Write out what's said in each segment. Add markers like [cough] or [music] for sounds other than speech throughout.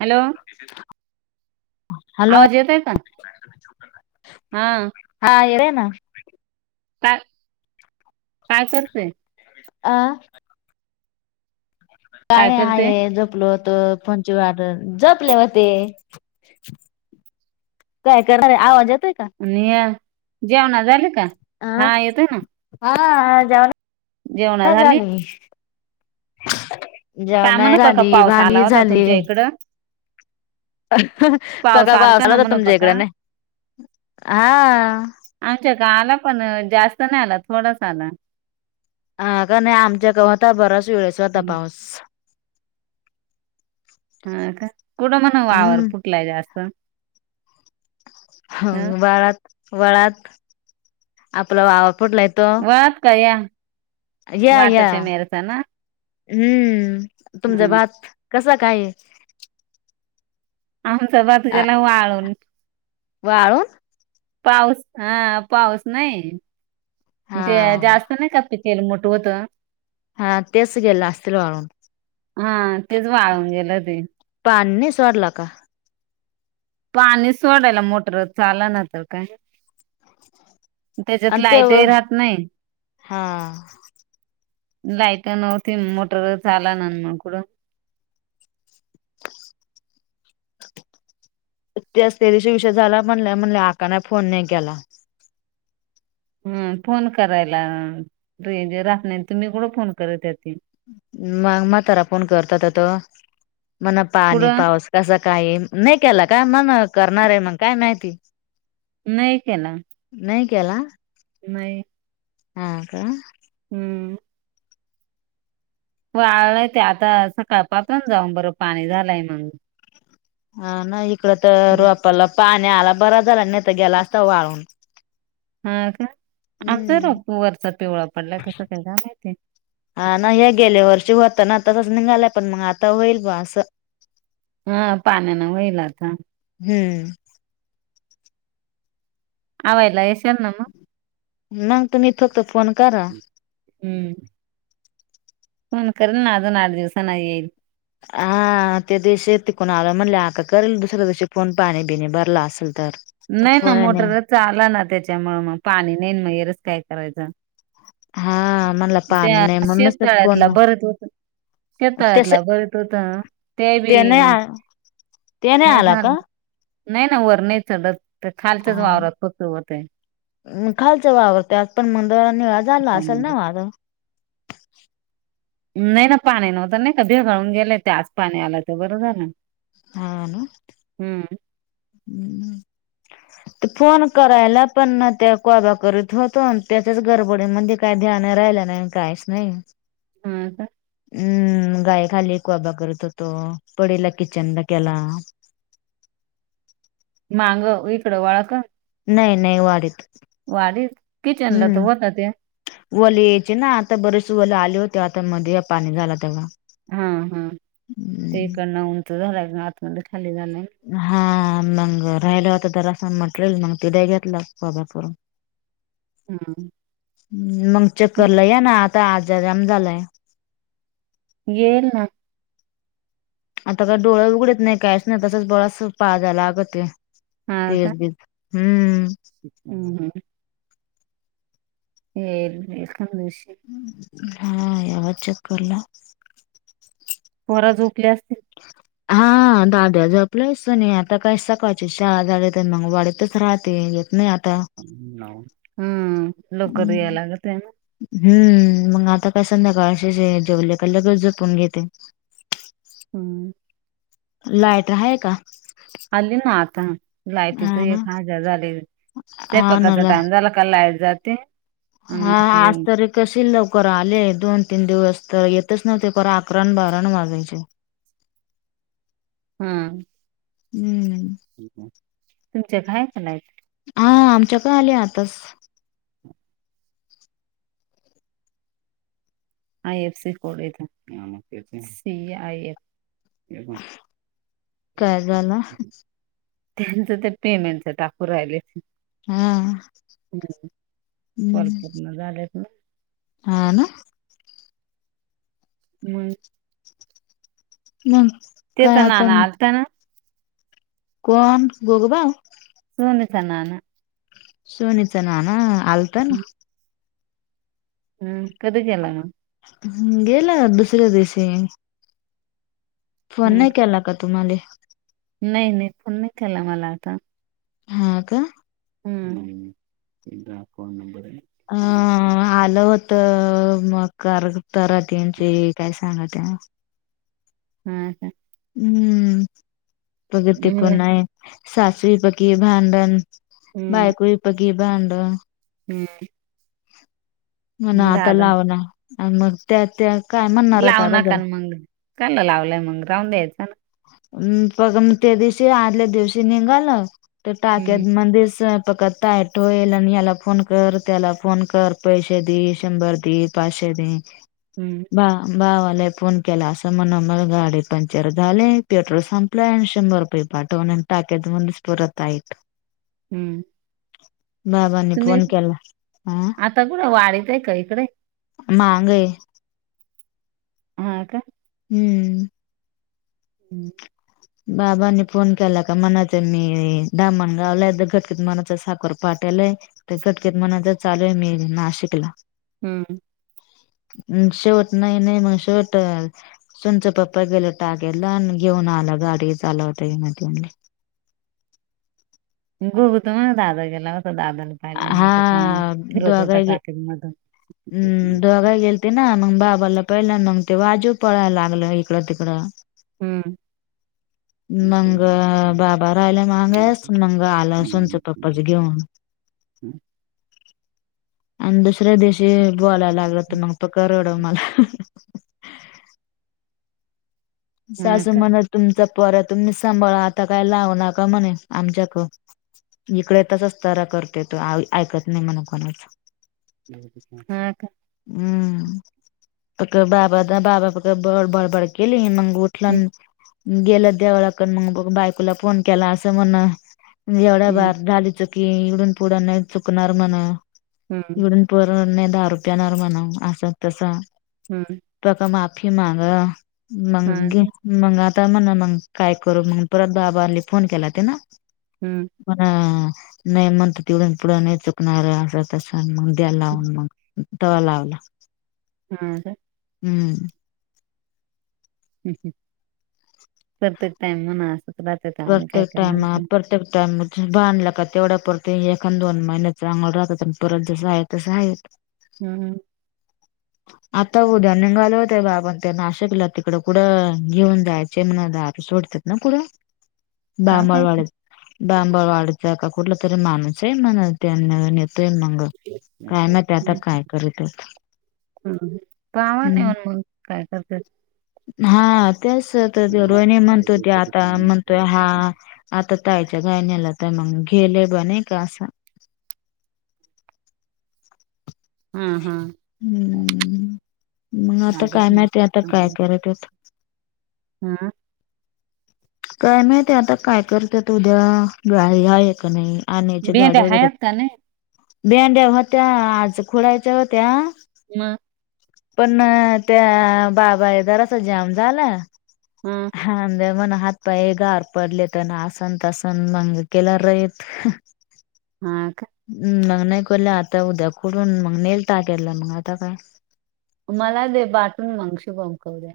Hello hello हां. हा येळ हाय ना. काय काय करतेंय? आं काय नाही आहे झोपलो होतो फोनची वाट बघत झोेपले होते. काय करणार आहे. आवाज येत आहे का? आणि या जेवणा झाले का? हा येतोय ना अंह हां जेवान आताच झाली. काय जेवण म्हणू पका झाली, पाऊस आला भांडी होता झाली. तुमच्या इकडं पाऊस तका आलता ना बासाला तर म्हणू तुमच्या पका इकड नाही. हां. आमच्या क आला पण जास्त नाही आला थोडाच आला. हां का नाही आमच्या गावत बराच वेळेस होता पाऊस. हां का कुठं म्हण वावर हम्म फुटलाय जास्त. हं ह वाळात वाळात आपला वावार फुटलाय. तो वात काया या या हम्म तुमचा ह भात कसा काय? आमच भात गेला वाळून. वाळून पाऊस हं पाऊस नाही हा ते जास्त नाही का पीक हेलमठ होतं. हां तेच गेले असतील म्हणून? हा तेच वाळून गेलं ते. पान नाही सोडल का? पाणी सोडायला मोटर चाला ना तर काय? त्याच्यात आणि ते लायतही राहत नाही. हा लाईट नव्हती मोटर झाला ना म कुडून तेतरीशी विषय झाला म्हणल्या म्हणले आका नाही फोन नाही केला? हम फोन करायला रेंज राहणार तुम्ही कडं फोन कर त्यातील? मग मातारा फोण करतात आता मणा पाणी कुठं पाऊस. कस काय नाही केला काय मण करणार आहे मग काय माहिती. नाही केला. नाही केला. नाही हा का. हम्म वाळलंय ते आता सकाळपासुन जाऊन बरं पाणी झालंय म्हण. हा ना इकड तर आपला पाणी आला बरा झाला नाही तर गेला असता वाळून. हा का आमचा र हम्म वरचा पिवळा पडला कसं काही मा ते. हा ना हे गेले वर्षी होत ना तसंच निघालंय पण मग आता होईल ब असं. हा पाण्या न वईल आता. हम्म आवला येसर नन. मग तुम्ही फक्त फोन करा? हम्म फोन करेल ना अजून आठ दिवसांना येईल? हा त्या दिवशी य त कोणा आला म्हणले आका करेल दुसऱ्या दिवशी फोन पाणी बिणे भरला असेल तर तर नाही ना फोन मोटर आला ना त्याच्यामुळे मग पाणी नाही काय करायचं. हा म्हणला पाणी त्या नाही म्हणूनच तर फोन शेतकाळ्यातला बरत होत. तस शताळ्यातला बरत होत ते बी नाही आ ते नाही आला का? झालं. नाही ना वर नाही जडत. [unintelligible] म खालचं वावरते आज पण मंगवार नि व झाला असेल ना वाझ. नाही ना पाणी नव्हत नाही का भिगाळून गेलंय त्याच पाणी आलायच बरं झालं. हा ना हम्म हम्म [inaudible] फोन करायला पण त्या कोबा करत होतो आमच्याचच गडबडीमध्ये. काय ध्यान राहिला नाही काहीच नाही. हा का हम्म गाय खाली कुवाबा करत होतो पडला किचनला केला. मग इकडं वळ का. नाही नाही वाढत. वाडी किचन ला तर होत ते. वले यायचे ना आता बरेच वले आले होते आता मध्ये पाणी झाला तेवढ. हा हा ते इकडन उंच झालंय आतमध्ये खाली झालंय. हा मग राहिलं होता तर असं म्हटलेल मग तिथे घेतलं बाबा करून. हम्म मग चक्करला या ना आता आजाजम झालाय येल ना. आता काय डोळे उघडत नाही काहीच नाही तसच बळा पाजयला लागत ते तेस बीज. हम्म हम् हम [unintelligible] [unintelligible] पोरा झोपल्या असतील. [inaudible] हा दाद्या झोपल्या असन आता काही सकाळची शाळा झाल्या तर मग वाडीतच राहते येत नाही आता. हम्म लवकर याय लागत आहे ना. हम्म मग आता काय संध्याकाळशीे जेवले का लगेचच झोपून घेते. हमम. लाईट आहे का? आलीना आता. लायटीच हा ना एक हजार झाले हा ना त्याच्याकडचा ला टाईम झाला की लाईट जाते. हा आणि आज तारीख नशीब लवकर आले दोन तीन दिवस तर येतच नव्हते पार अकरा बारापण वाजायचे. हमम. हमम. तुमच्या घरात पण आहेत. हा आमच्यापण आले आताच. आय एफ सी कोड येत आय एफ. चहा झाला. त्यांचं ते पेमेंटच टाकू राहिले असतील. हा कॉल हमम. पूर्ण [inaudible] हा ना. हमम. नाही. ते तर नाना आलता ना. कोण गोरोबा. सूणच ना ना. सुनिता नाना आलता ना. हमम कधी गेला मग हमम गेल्या दुसऱ्या दिवशी. फोन हम्म नाही केला का तुम्हाले. नाही नाही फोन नाही केला मला आता. हा का? हमम. एकदा फोन नंबर हाआ आलं होत मग काय तरात्यांची काय [unintelligible] हा काय. हमम प्रगती मला कोणाय? सासरी पकी भांडण बायको पकी भांडण. हमम. म्हणा आता लाव ना मग त्या त्या काय म्हणणारता आता जर. काय लावलंय मग राहून द्यायचं ना. त्या दिवशी आदल्या दिवशी निघाल तर हम्म टाक्यात मधीच पकत. तयटो येल आणि याला फोन कर त्याला फोन कर पैसे दे शंभर दे पाचशे दे. हमम. हा भा भावाला फोन केला असं म्हणा मला गाडी पंक्चर. झाले पेट्रोल संपला शंभर रुपय पाठव टाकेत मणस परताईत. हमम. बाबानी फोन केला हं आता कुठं वाडीत आहे का इकडे [inaudible] हा का. हम्म. [inaudible] बाबांनी फोन केला का म्हनाच मी दामण गावला [unintelligible] मनाच साखर [unintelligible] नाशिकला हम्म. म्ह शेवट नाही नाही [unintelligible] सुनच पप्पा गेलं [inaudible] घेऊन आला गाडी चालवता म [unintelligible] दादा गेला होता हा [unintelligible] [unintelligible] फिरत दोघाही गे होता [unintelligible] ते ना मग बाबाला पहिल्या मग ते वाजू पळायला लागलं इकडं तिकडं. हम्म. मंग बाबा राहायला मगायस मंग आला सुनच पप्पाच घेऊन. [inaudible] आणि दुसऱ्या दिवशी बोलायला लागलंत मग प करवडं मला हा सासू का म्हणल तुमचा पोर तुम्ही सांभाळा आता काय लावू नका म्हणे आमच्याक इकडे [unintelligible] ऐकत नाही म्हण कोणाच हा का. हम्म फ का बाबा बाबा फक बडबडबड केली मंग उठलान हम्म गेलं देवळा कड मग ब बायकोला फोन केला अस म्हण जेवढ्या हम्म बर झाली चुकी इवडून पुढं नाही चुकणार म्हण हम्म इवडून पर नाही दहा रुपयेणार म्हणा असं तसं हम्म. [unintelligible] माफी मागा [unintelligible] हा का मग आता म्हणणा मग काय करू मग परत बाबांनी फोन केला ते ना हम्म. पण नाही म्हणत तेवढून पुढं नाही चुकणार असं तस मग द्यायला लावून मग तवा लावला. [inaudible] हम्म. प्रत्यक टाईम म्हणा असच राहतेत आम्ही काय प्रत्येक करणार टाइमा पण [unintelligible] बांधला का तेवढा परत एखा दोन महिन्या चांगलं राहतात प परत जसं आहे तसं आहे [unintelligible] हम्म. आता होऊ दे्या [unintelligible] सोडतात का माहिती [unintelligible] [unintelligible] कुठला तरी माणूस आहे मग त्यां न येतोय मग काय माहिती आता काय करत आहेत? [unintelligible] काय करत हा. [unintelligible] म्हणतो ते आता म्हणतोय हा [inaudible] आता तायच्या गायण्याला तर मग गेले बण का असं. हा हा. हम्म. मग आता राहिलेत काय ना माहिती आता काय करतायत. हा. काय माहिती आता काय करत उद्या [unintelligible] आहे का नाही. आणची भेंड्या गाडी वगैरे आहेत का नाही? भेंड्या होत्या आज खुडायच्या होत्या मग. पण त्या बाबायद अस जाम झाला हम् हांंद मण हात पाय गार पडले तर ना आसन तसन मंग केल्या राहीत हा का हम् मग नाही करलं आता उद्या कुठून मग नेल टाकला मग आता काय मला दे बाटून मगशी बंकवू द्या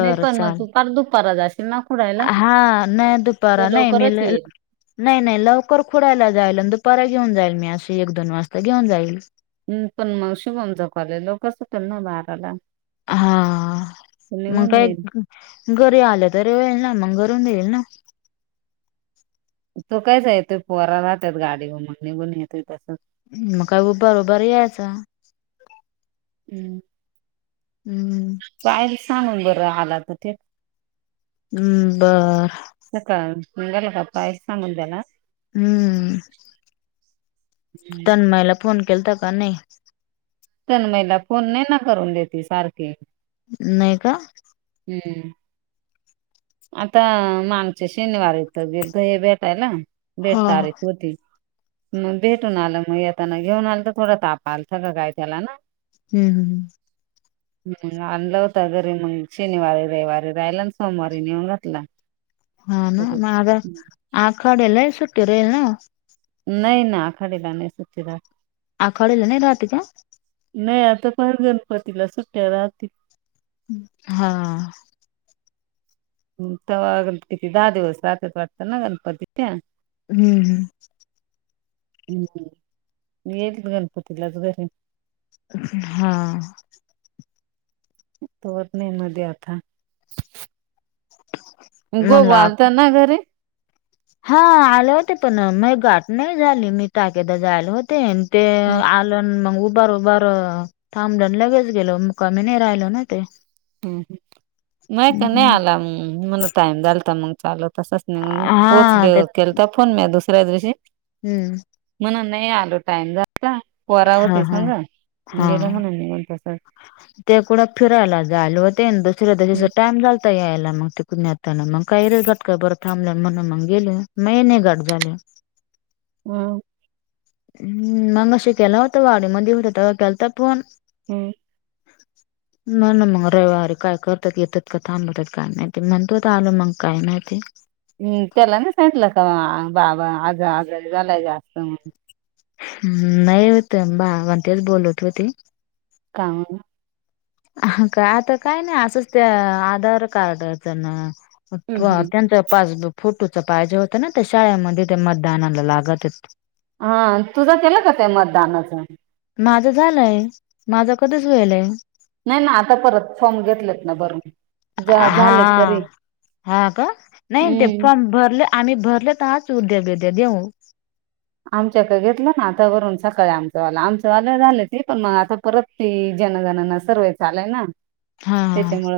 नाही पण मग चाल तू प दुपार जा समा हा नाही दुपारा नाही लवकरच मले येईल. नाही नाही लवकर खोडयला जाईल आणि दुपार घेऊन जाईल मी असशी एक दोन वाजता घेऊन जाईल हम् पण मग शुभम जवाले लोकसकल ना बाराला हा तो मग निघून काय येईल. घरी आलं तरी होईल ना मग घरून देईल ना तू कायच येतोय पोरा राहतात गाडी मगणी बण येतय तस मका बरोबर आहे आ हम् हम्म पाय सांगून बरं आला तर ठठीक हम् बर अ का हंगला का पायस मुद्याला हम्म हम् तन्माईला फोन केलता का नाही तरण महिला फोन नाही ना करून देते सारखे नाही का हम्म आता मागच्या शनिवार यथ गेल तर हे भेटायला भेट हा तारीख होती मग भेटून आलं मग येताना घेऊन आलं तर थोडा ताप आल स का काय त्याला ना हम् हम ह हम् अनलाव तगरी मग शनिवार रे वारयला ना सोमवार री नेऊन घातला हा ना परत मग आखडला सुट्टर येल ना नाही ना खडेला नाही सु आ खळला नाही राहतेच्या नाही आता पण गणपतीला सुट्ट्या राहतील हा तर गणपिती दहा दिवस रहत वाटत ना गणपतीच्या हम्म हम्म हम्म येल् गनपतीलाच बघीन हा होतं नाही मध्ये आता भाऊ म्हणला आणताना घरी हा आलं होत पण मग गाठ नाही झाली मी ताकदा जायला होते ते हम्म आलंन मग उभार उभार थांबडून लगेच गेलो मुकामी नाही राहिलो ना ते हम्म नाही का नाही आला मला टाइम झालता मग चालत तसच नाही हा पोहोचले ते केल तर फोन मी दुसऱ्या दिवशी हम्म म्हण नाही आलो टाइम जा परा हा होती हा समजा हा गेलो म्हणून निघून तस ते कुठं फिरायला जाल होते दुसरचा टाइमल यायला मग ते कुून आता मग काही रे घात का बरं थांबलं म्हण मग गेले म गाट झाले हम हम्म मग अे केलं होत वाडी मध्ये होत तेव्हा केलता फोन [inaudible] [inaudible] म मग रविवारी काय करतात येतात का थांबवतात काय नाही ते म्हणतो तर आल मग काय नाही ते हम् त्याला ना सांटलं का बाबा आज आजरी झालाय जास्त ह् नाही होत बा वंतच बोलत होते का ह का आता काय नाही असंच त्या आधार कार्डच ना हम्म हम्म त्यांच पासबूक फोटोच पाहिजे होतं ना त्या शाळेमध्ये ते मतदानाला लागतच हा तुझा केला का ते मतदानाचं माझं झालंय माझं कधीच वेयलय नाही ना आता परत फॉर्म घेतलेत ना भरून ज हा झाले तरी हा का नाही ते हम्म फॉर्म भरले आम्ही भरले तरच उद्या बिद्या देऊ आमच्याकडे घेतलं ना आता वरून सकाळी आमचवाला आमवाले झाले ती पण मग आता परत ती जन गणना सर्वे चालूय ना हा हा त्याच्यामुळे